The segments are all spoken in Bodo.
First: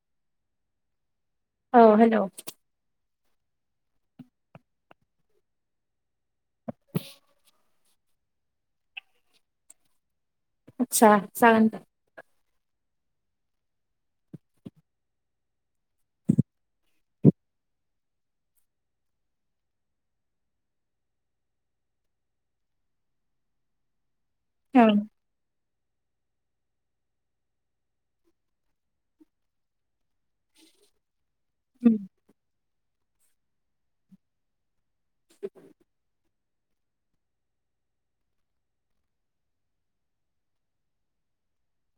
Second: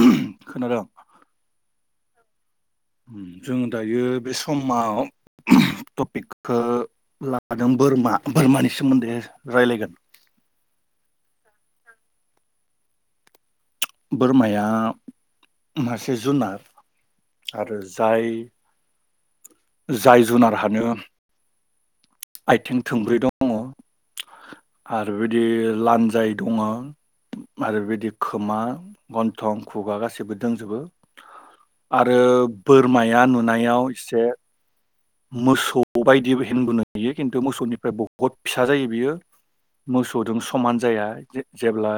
उम खोनादोंं अ हेलौ जों दायो बे समाव उम टपिक खो लाफादों बोरमा बोरमानि सोमोन्दै रायलायगोन सा जागोनदे बोरमाया मासे जुनार आरो जाय जाय जुनारहानो आथिं थोंब्रै दङ औ आरो बिदि लान्जाय दङ आरो बेदि खोमा गन्थं खुगा गौसैबो दोंजोबो आरो बोरमाया नुनायाव एसे। मोसौ बायदिबो। [unintelligible] खिन्थु मोसौनिफ्राय बुहुत फिसा जायो बियो मोसौजों समान जाया जेब्ला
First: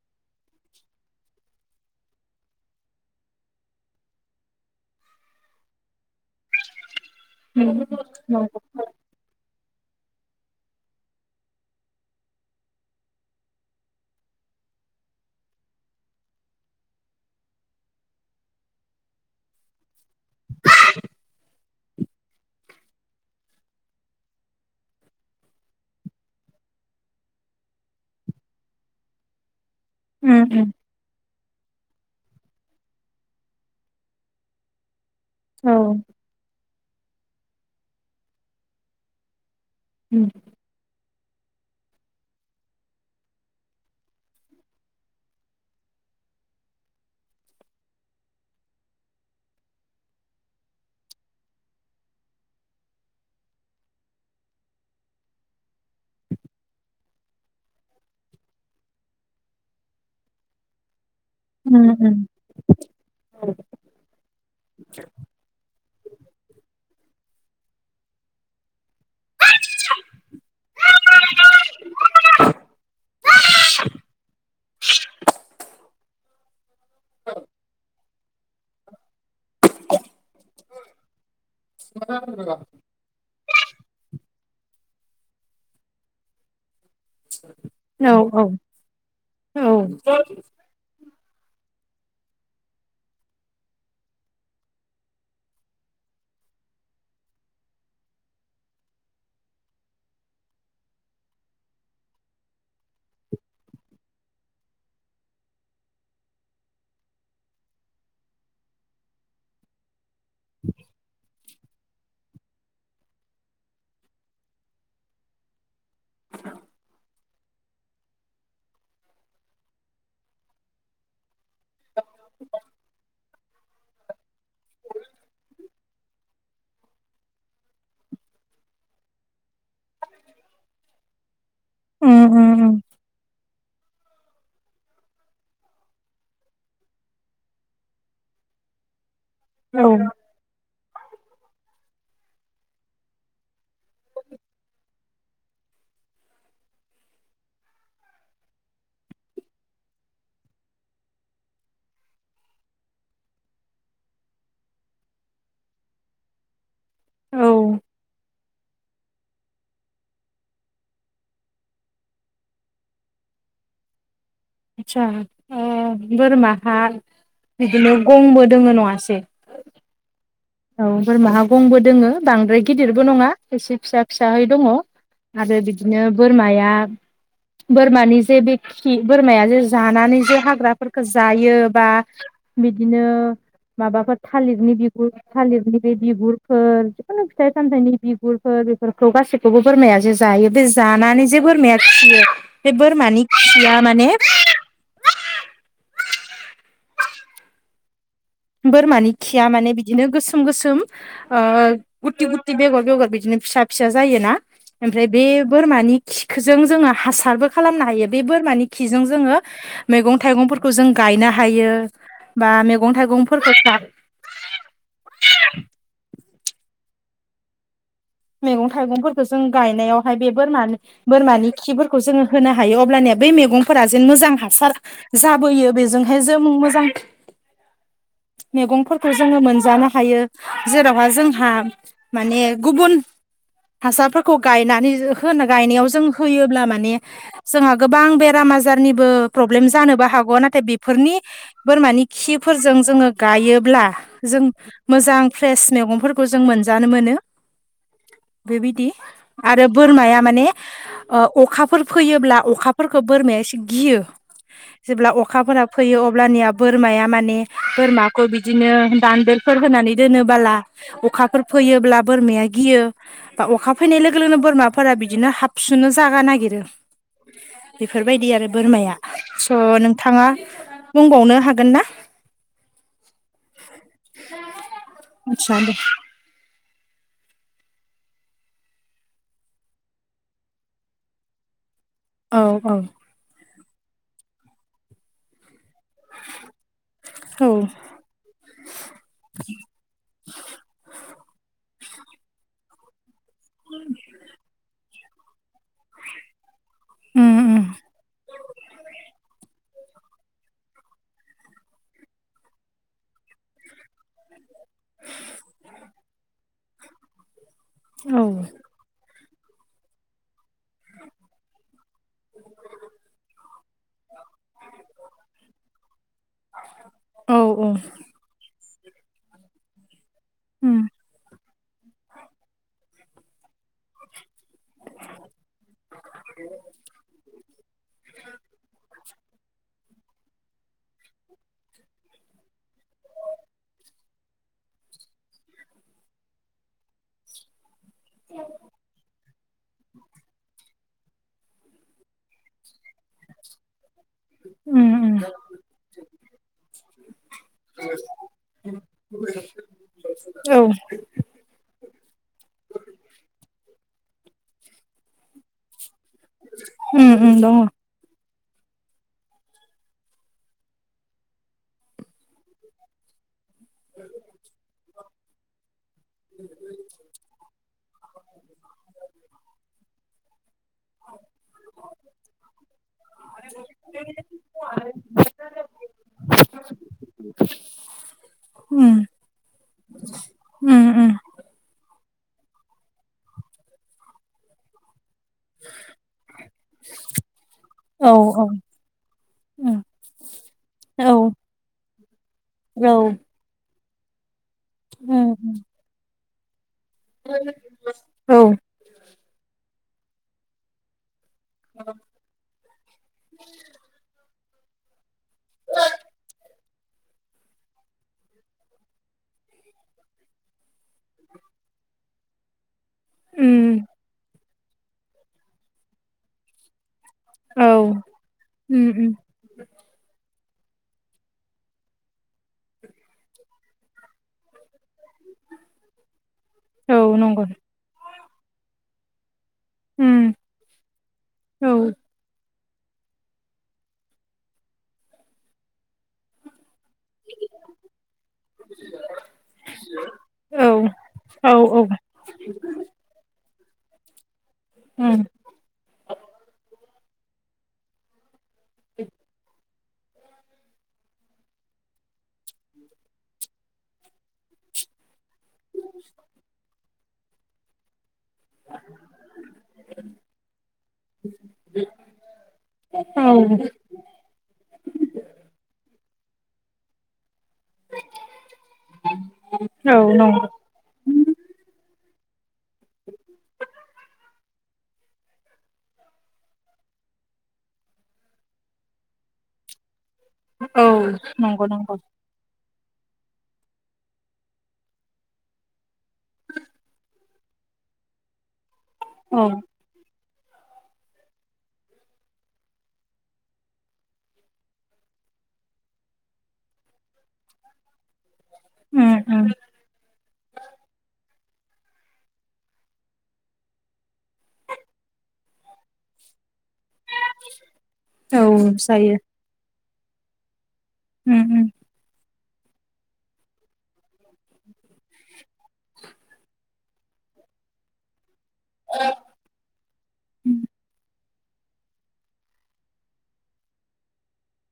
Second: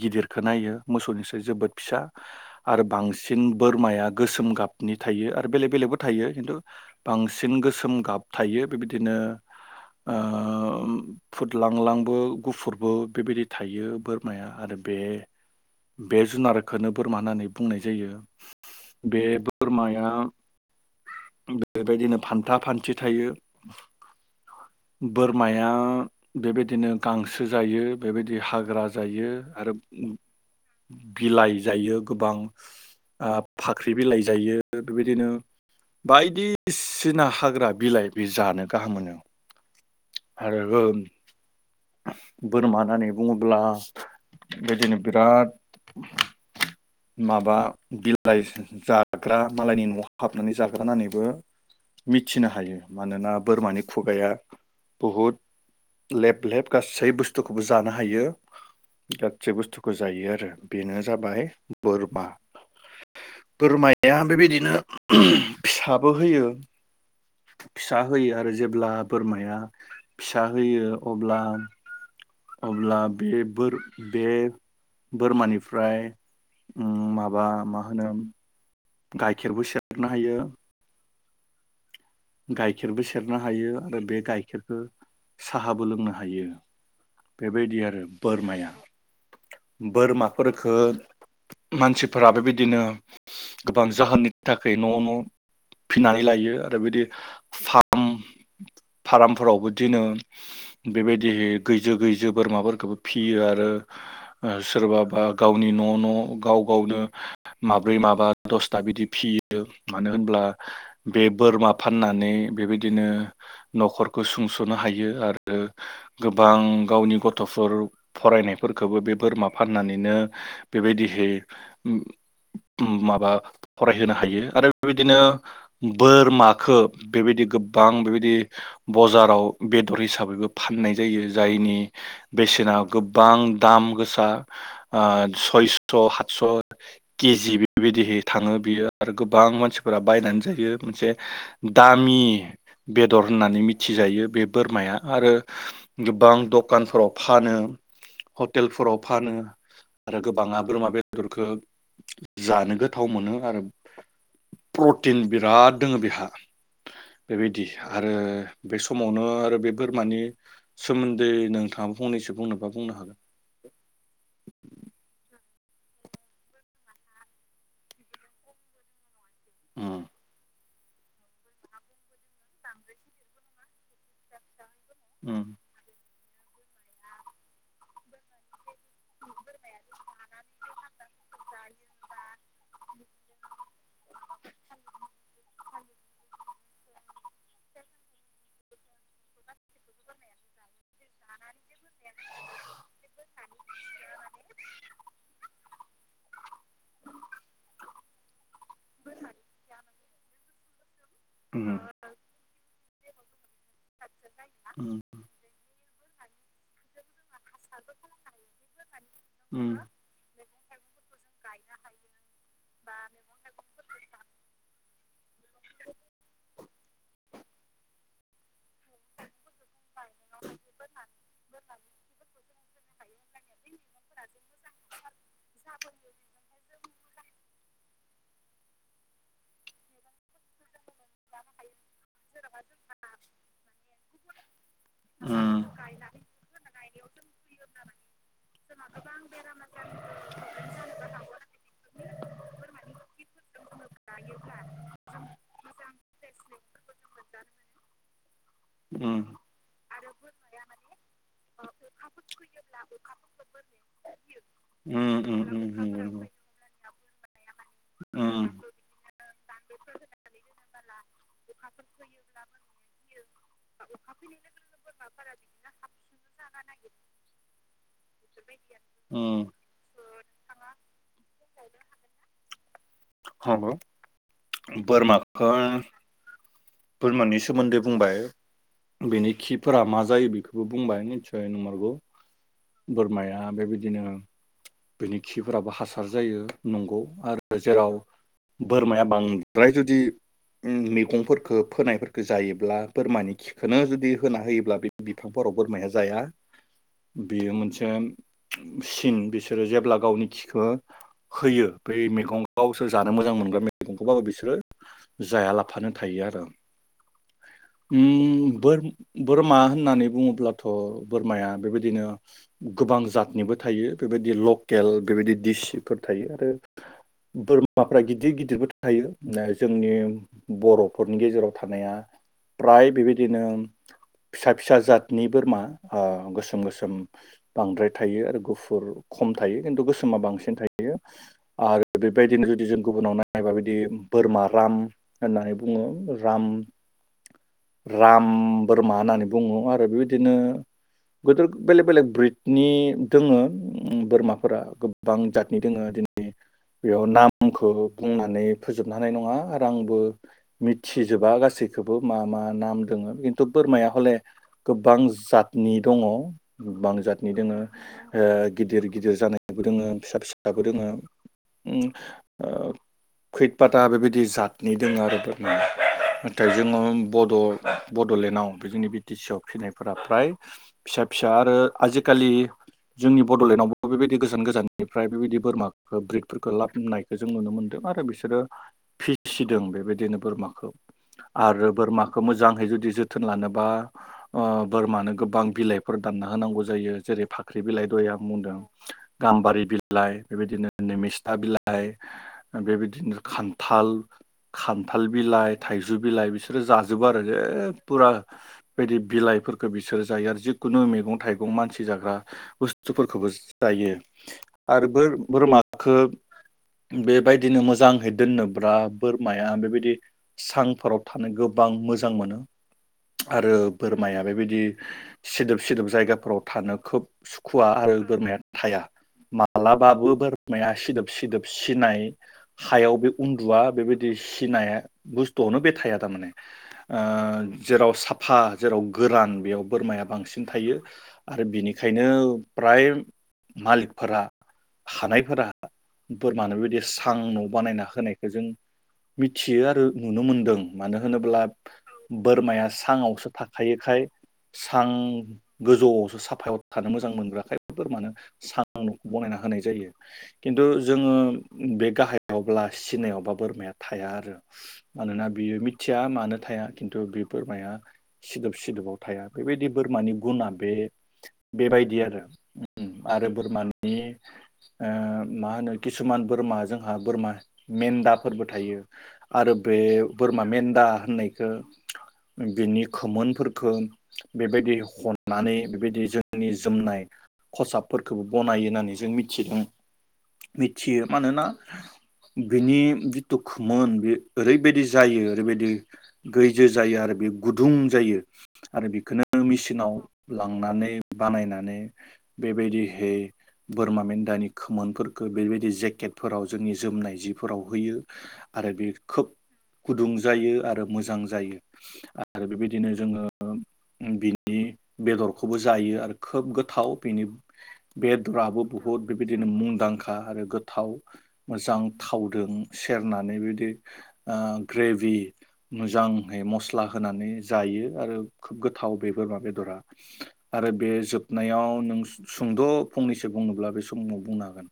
गिदिरखो नायो मोसौनिसाय जोबोद फिसा आरो बांसिन बोरमाया गोसोम गाबनि थायो आरो बेलेक बेलेकबो थायो खिन्थु बां सिन उम गोसोम उम गाब नंगौ थायो बेबायदिनो। ओ फुदलांलांबो गुफुरबो बेबायदि थायो बोरमाया आरो बे बे जुनारखौनो बोरमा होननानै बुंनाय जायो बे बोरमाया बेबायदिनो। फान्था फान्थि थायो बोरमाया बेबायदिनो गांसो जायो बेबायदि हाग्रा जायो आरो। उम बिलाइ जायो। गोबां ओ फाख्रि बिलाइ जायो [unintelligible] बिदिनो बायदिसि दिना हाग्रा बिलाइ बे जानो गाहाम मोनो। आरो बोरमा होननानै बुङोब्ला बेदिनो बिराद माबा बिलाइ जाग्रा मालायनि न'आव हाबनानै जाग्रा होननानैबो मिथिनो हायो मानोना बोरमानि खुगाया बहुद लेफ लेफ गासै बुस्थुखौबो जानो हायो गासै बुस्थुखौ जायो आरो बेनो जाबाय उम बोरमा उम बोरमाया बेबायदिनो फिसाबो होयो। फिसा होयो आरो जेब्ला बोरमा फिसा होयो अब्ला अब्ला बे बो बे बोरमानिफ्राय माबा मा हो [unintelligible] गाइखेरबो सेरनो हायो। गाइखेरबो सेरनो हायो आरो बे गाइ [unintelligible] साहाबो लोंनो हायो। बेबायदि आरो औ बोरमाया औ बोरमाफोरखो मानसिफोरा बेबायदिनो गोबां जाहोननि थाखाय न' न' फिनानै लायो आरो बिदि फार्म फार्मफोरावबो दिनो बेबायदि गैजो गैजो बोरमाफोरखौबो फियो आरो सोरबाबा गावनि न' न' गाव गावनो माब्रै माबा दसथा बिदि फियो मानो होनब्ला बे बोरमा फाननानै बेबायदिनो न'खरखौ सुंस'नो हायो आरो। गोबां गावनि ग थ'फोर फरायनायफोरखौबो बे बोरमा फाननानैनो बेबायदिहै माबा फरायहोनो हायो आरो बेबायदिनो बोरमा खो बेबायदि गोबां बेबायदि बजाराव बेदर हिसाबैबो फाननाय जायो। जायनि उम बेसेना उम गोबां दाम गोसा ओ सयस' हातस' केजि बेबायदिहै थाङो बियो। आरो गोबां औ मानसिफोरा बायनानै जायो मोनसे दामि बेदर होननानै मिथिजायो बे बोरमाया आरो गोबां दखानफोराव फानो हटेलफोराव फानो आरो गोबाङा बोरमा बेदरखौ जानो गोथाव मोनो आरो प्रटिन बिराद दङो बेहा औ बेबायदि आरो बे समावनो आरो बे बोरमानि सोमोन्दै नोंथाङा फंनैसो बुंनोबा बुंनो हागोन। ए बोरमाहा बिदिनो गंबो दोङो नङासै? उम औ बोरमाहा गंबो दोङो बांद्राय गिदिरबो नङा एसे फिसा फिसाहै दङ'। उम आरो बिदिनो बोरमाया बोरमानि जे बेखि बोरमाया जे जानानै जे हाग्राफोरखौ जायो बा बिदिनो माबाफोर थालिरनि बिगुर थालिरनि बे बिगुरफोर जिखुनु फिथाइ सामथाइनि बिगुरफोर बेफोरखौ गासैखौबो बोरमाया जे जायो बे जानानै जे बोरमाया खियो बे बोरमानि खिया माने बोरमानि खिया माने बि बिदिनो गोसोम गोसोम ओ उम गुति गुति बेगर बेगर बिदिनो फिसा फिसा जायोना। उम ओमफ्राय बे बोरमानि खिखोजों जोङो हासारबो खालामनो हायो बे बोरमानि खिजों जोङो मैगं थाइगंफोरखौ जों गायनो हायो बा मैगं थाइगं फोरखौ साब मैगं थाइगंफोरखौ जों गायनायाव फाय बे बोरमा बोरमानि खिफोरखौ जोङो होनो हायो अब्लानिया बै मैगंफोरा जेन मोजां हासार जाबोयो बेजोंहाय जों मोजां मेगंफोरखौ जोङो मोनजानो हायो जेरावहा जोंहा माने गुबुन हासारफोरखौ गायनानै [unintelligible] गायनायाव जों होयोब्ला माने जोंहा गोबां बेराम आजारनिबो प्रब्लेम जानोबो हागौ। नाथाय बेफोरनि बोरमानि खिफोरजों जोङो गायोब्ला जों मोजां फ्रेस मेगंफोरखौ मोनजानो मोनो। बेबायदि आरो बोरमाया माने ओ अखाफोर फैयोब्ला अखाफोरखौ बोरमाया एसे गियो। जेब्ला उम उम अखाफोरा फैयो नंगौ अब्लानिया बोरमाया माने बोरमाखौ उम बिदिनो [unintelligible] [unintelligible] फोर होनानै दोनोबाला अखाफोर फैयोब्ला बोरमाया गियो बा अखा फैनाय लोगो लोगोनो बोरमाफोरा बिदिनो हाबसोनो जागा नागिरो। बेफोरबायदि आरो बोरमाया। स' नंगौ नोंथाङा बुंबावनो हागोन ना? नंगौ। बोरमाखो आदसा दे बोरमानि सोमोन्दै बुंबाय बेनि खिफोरा मा जायो बेखौबो बुंबाय निससय नंमारगौ। औ औ बोरमाया बेबाय दिनो बेनि खिफोराबो हा सार जायो नंगौ औ आरो जेराव बोरमाया बांद्राय जुदि उम मैगंफोर खो फोनायफोरखो जायोब्ला बोरमानि खिखौनो जुदि होना होयोब्ला बे बिफांफोराव बोरमाया जाया। उम बेयो उम मोनसे सिन बिस बिसोरो जेब्ला गावनि खिखो होयो बै मैगं गावसोर जानो मोजां मोनग्रा मैगंखौबाबो बिसोरो जायालाफानो थायो आरो औ ओम बोर बोरमा होननानै बुङोब्लाथ बोरमाया बेबायदिनो गोबां जातनिबो थायो। बेबायदि लकेल बेबायदि दिडिसफोर थायो आरो औ बोरमाफ्रा गिदिर गिदिरबो थ थायो जोंनि उम बर'फोरनि गेजेराव थानाया प्राय बिबायदिनो फिसा फिसा जातनि बोरमा गोसोम गोसोम बांद्राय थायो आरो गुफुर खम थायो खिन्थु गोसोम समा बांसिन थायो आरो बेबायदिनो जुदि जों गुबुनाव नायबा बिायदि बोरमा राम होननानै बुङो राम राम बोरमा होननानै बुङो आरो बेबायदिनो गोदोर बेलेग बेलेक ब्रिडनि दोङो बोरमाफोरा उम उम गोबां जातनि दोङो दिनै बेयाव नामखौ बुंनानै फोजोबनो हानाय नङा आरो आंबो औ मिथिजोबा गासैखौबो मा मा नाम दङो बोरमाया हले गोबां जातनि दङ उम बांजादनि उम दोङो दङ गिदिर गिदिर जानायबो दोङो फिसा फिसाबो दोङो खैदफाता बेबायदि जादनि दङ आरो। जोबनाय नाथाय जोङो बड'लेण्डआव बेजोंनि बि टि सि आव फिनायफोरा फ्राय फिसा फिसा आरो आजिखालि जोंनि बड'लेण्डआवबो बेबायदि गोजान गोजाननिफ्राय बेबायदि बोरमाखौ ब्रिदफोरखौ लाबनायखौ जों नुनो मोनदों आरो बिसोरो उम फिसिदों बेबायदिनो बोरमाखौ उम उम आरो बोरमा मोजै जुदि जोथोन लानोबा बोरमानो गोबां बिलाइफोर दानना होनांगौ जायो जेरै फाख्रि बिलाइ औ दया औ बुंदों गाम्बारि उम बिलाइ बेबायदिनो औ निमिस्था बिलाइ बेबायदिनो खान्थाल खान्थाल उम बिलाइ थाइजौ बिलाइ बिसोर रोजा जोबो आरो जे फुरा औ बेदि बिलाइफोरखौ बिसोर जायो आरो जिखुनु मेगं थाइगं मानसि जाग्रा बुस्थुफोरखौबो जायो आरो बोर बोरमखौ बेबायदिनो मोजाङै दोननोब्ला बोरमाया बेबायदि सांफोराव थानो गोब गोबां मोजां मोनो आरो उम बोरमाया बेबायदि बिदि सिदोब सिदोब जायगाफोराव थानो खोब औ सुखुवा आरो बोरमाया थाया उम उम मालाबाबो बोरा माया सिदोब सिदोब सिनाय हायाव बे उन्दुवआ बेबायदि सिनाया बुस्थुआवनो बे थाया औ नंगौ जेराव साब फा जेराव गोरान बेयाव बोरमाया उम बांसिन थायो आरो औ बिनिखायनो फ्राय मालिकफोरा हानायफोरा बोरमानो बेदि थां न' बानायना होनायखौ जों मिथियो आरो नुनो मोनदों औ मानो ब्लाद औ औ बोरमाया साङावसो थाखायोखाय सां उम गोजौआवसो साफायाव थानो मोजां मोनग्रा खायफोर मानो सा आं न'खौ बनायना होनाय जायो खिन्थु जोङो बे गाहायावब्ला सिनायावबा बोरमाया थाया आरो मानोना बियो मिथ थिया मानो थाया खिन्थु बे बोरमाया सिदोब सिदोबाव थाया बेबायदि बोरमानि गुना बे बेबायदि आरो उम औ आरो बोरमानि ओ मा होनो गिद किसुमान बोरमा जोंहा बोरमा मेन्दाफोरबो थायो आरो बे बोरमा नंगौ मेन्द दा होननायखो बिनि खोमोनफोरखो बेबायदि हननानै बेबायदि जोंनि जोमनाय खसाबफोरखौबो बनायो होननानै जों मिथिदों। औ मिथियो मानोना नंगौ नंगौ। बिनि बितु खोमोन बे ओरैबायदि जायो ओरैबायदि दि गैजो जायो आरो बे गुदुं जायो। आरो औ बेखोनो मेसिनाव लांनानै बानायनानै बेबायदिहै बोरमा मेन्दानि खोमोनफोरखो बेबायदि जेकेटफोराव जोंनि जोमनाय जिफोराव होयो। आरो बे उम खोब उम औ गुदुं बेयो आरो मोजां जायो बेबायदिनो जोङो बिनि बेदरखौबो जायो आरो खोब गो थाव बेनि बेदराबो बुहुत जायो बेबायदिनो मुंदां खा आरो गोथ थाव उम उम मोजां थाव गोम सेरनानै बिदि ओ ग्रेभ बि मोजांहै मस्ला होनानै जायो आरो खोब गोथाव बे बोरमा बेदरा आरो बे जोब नायाव नों सुंद' फंनैसो बुंनोब्ला बे समाव बुंनो हागोन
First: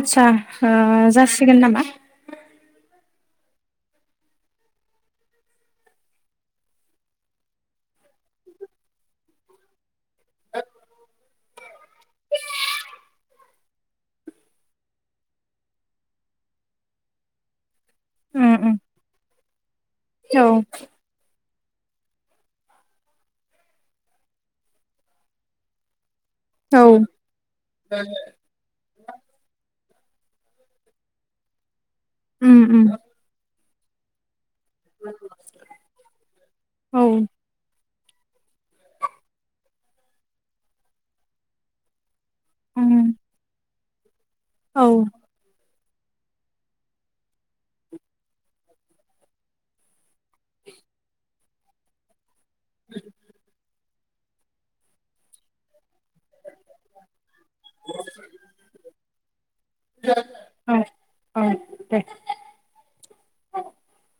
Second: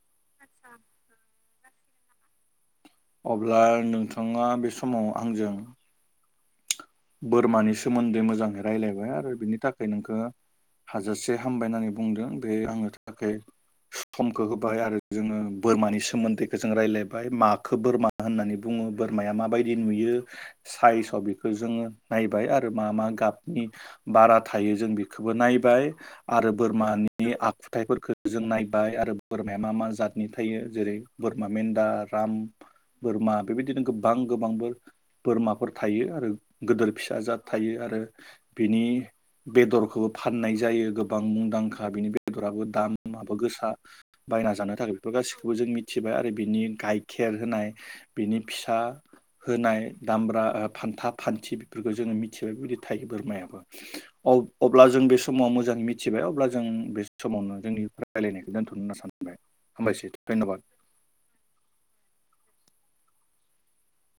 आदसा ओ जासिगोन नामा? अब्ला नोंथाङा बे समाव आंजों बोरमानि सोमोन्दै मोजांङै रायलायबाय आरो बिनि थाखाय नोंखो खो हाजासे हामबाय होननानै बुंदों बे आंनो थाखाय समखौ होबाय आरो जोङो बोरमानि सोमोन्दैखौ जों रायलायबाय माग खो बोरमा उम होननानै उम बुङो बोरमाया माबाय बिदि नुयो औ सायसाव बि ओ जोंङो नायबाय आरो मा मा गाबनि बारा थायो जों बेखोबो नायबाय। आरो औ बोरमानि आखुथायाइफोखो जों नायबाय आरो बोरमाया मा मा जादों नि थायो जेरै बोरमा मेन्दार राम उम उम बोरमा बेबायदिनो गोबां गोबां बोर बोरमाफोर थायो आरो गिदिर औ फिसाजाद थायो आरो बिनि बेदरखौबो फाननाय जायो गोबां मुंदांखा बिनि बेदराबो उम दामाबो गोसा बायना जानो औ थाखाय बेफोर गासिखौबो जों मिथि मिथिबाय आरो बिनि गाइखेर होनाय बिनि फिसा होनाय दामब्रा फानथाब फान्थिफोरखौ जोङो बेबादि थायो बोरमायाबो अ अब्ला जों बे समाव मोजां मित थिबाय अब्ला जों बे समावनो जोंनि रायलायनायखौ दोन्थ'नो होनना सानबाय हामबायसै धन्यबाद औ दे औ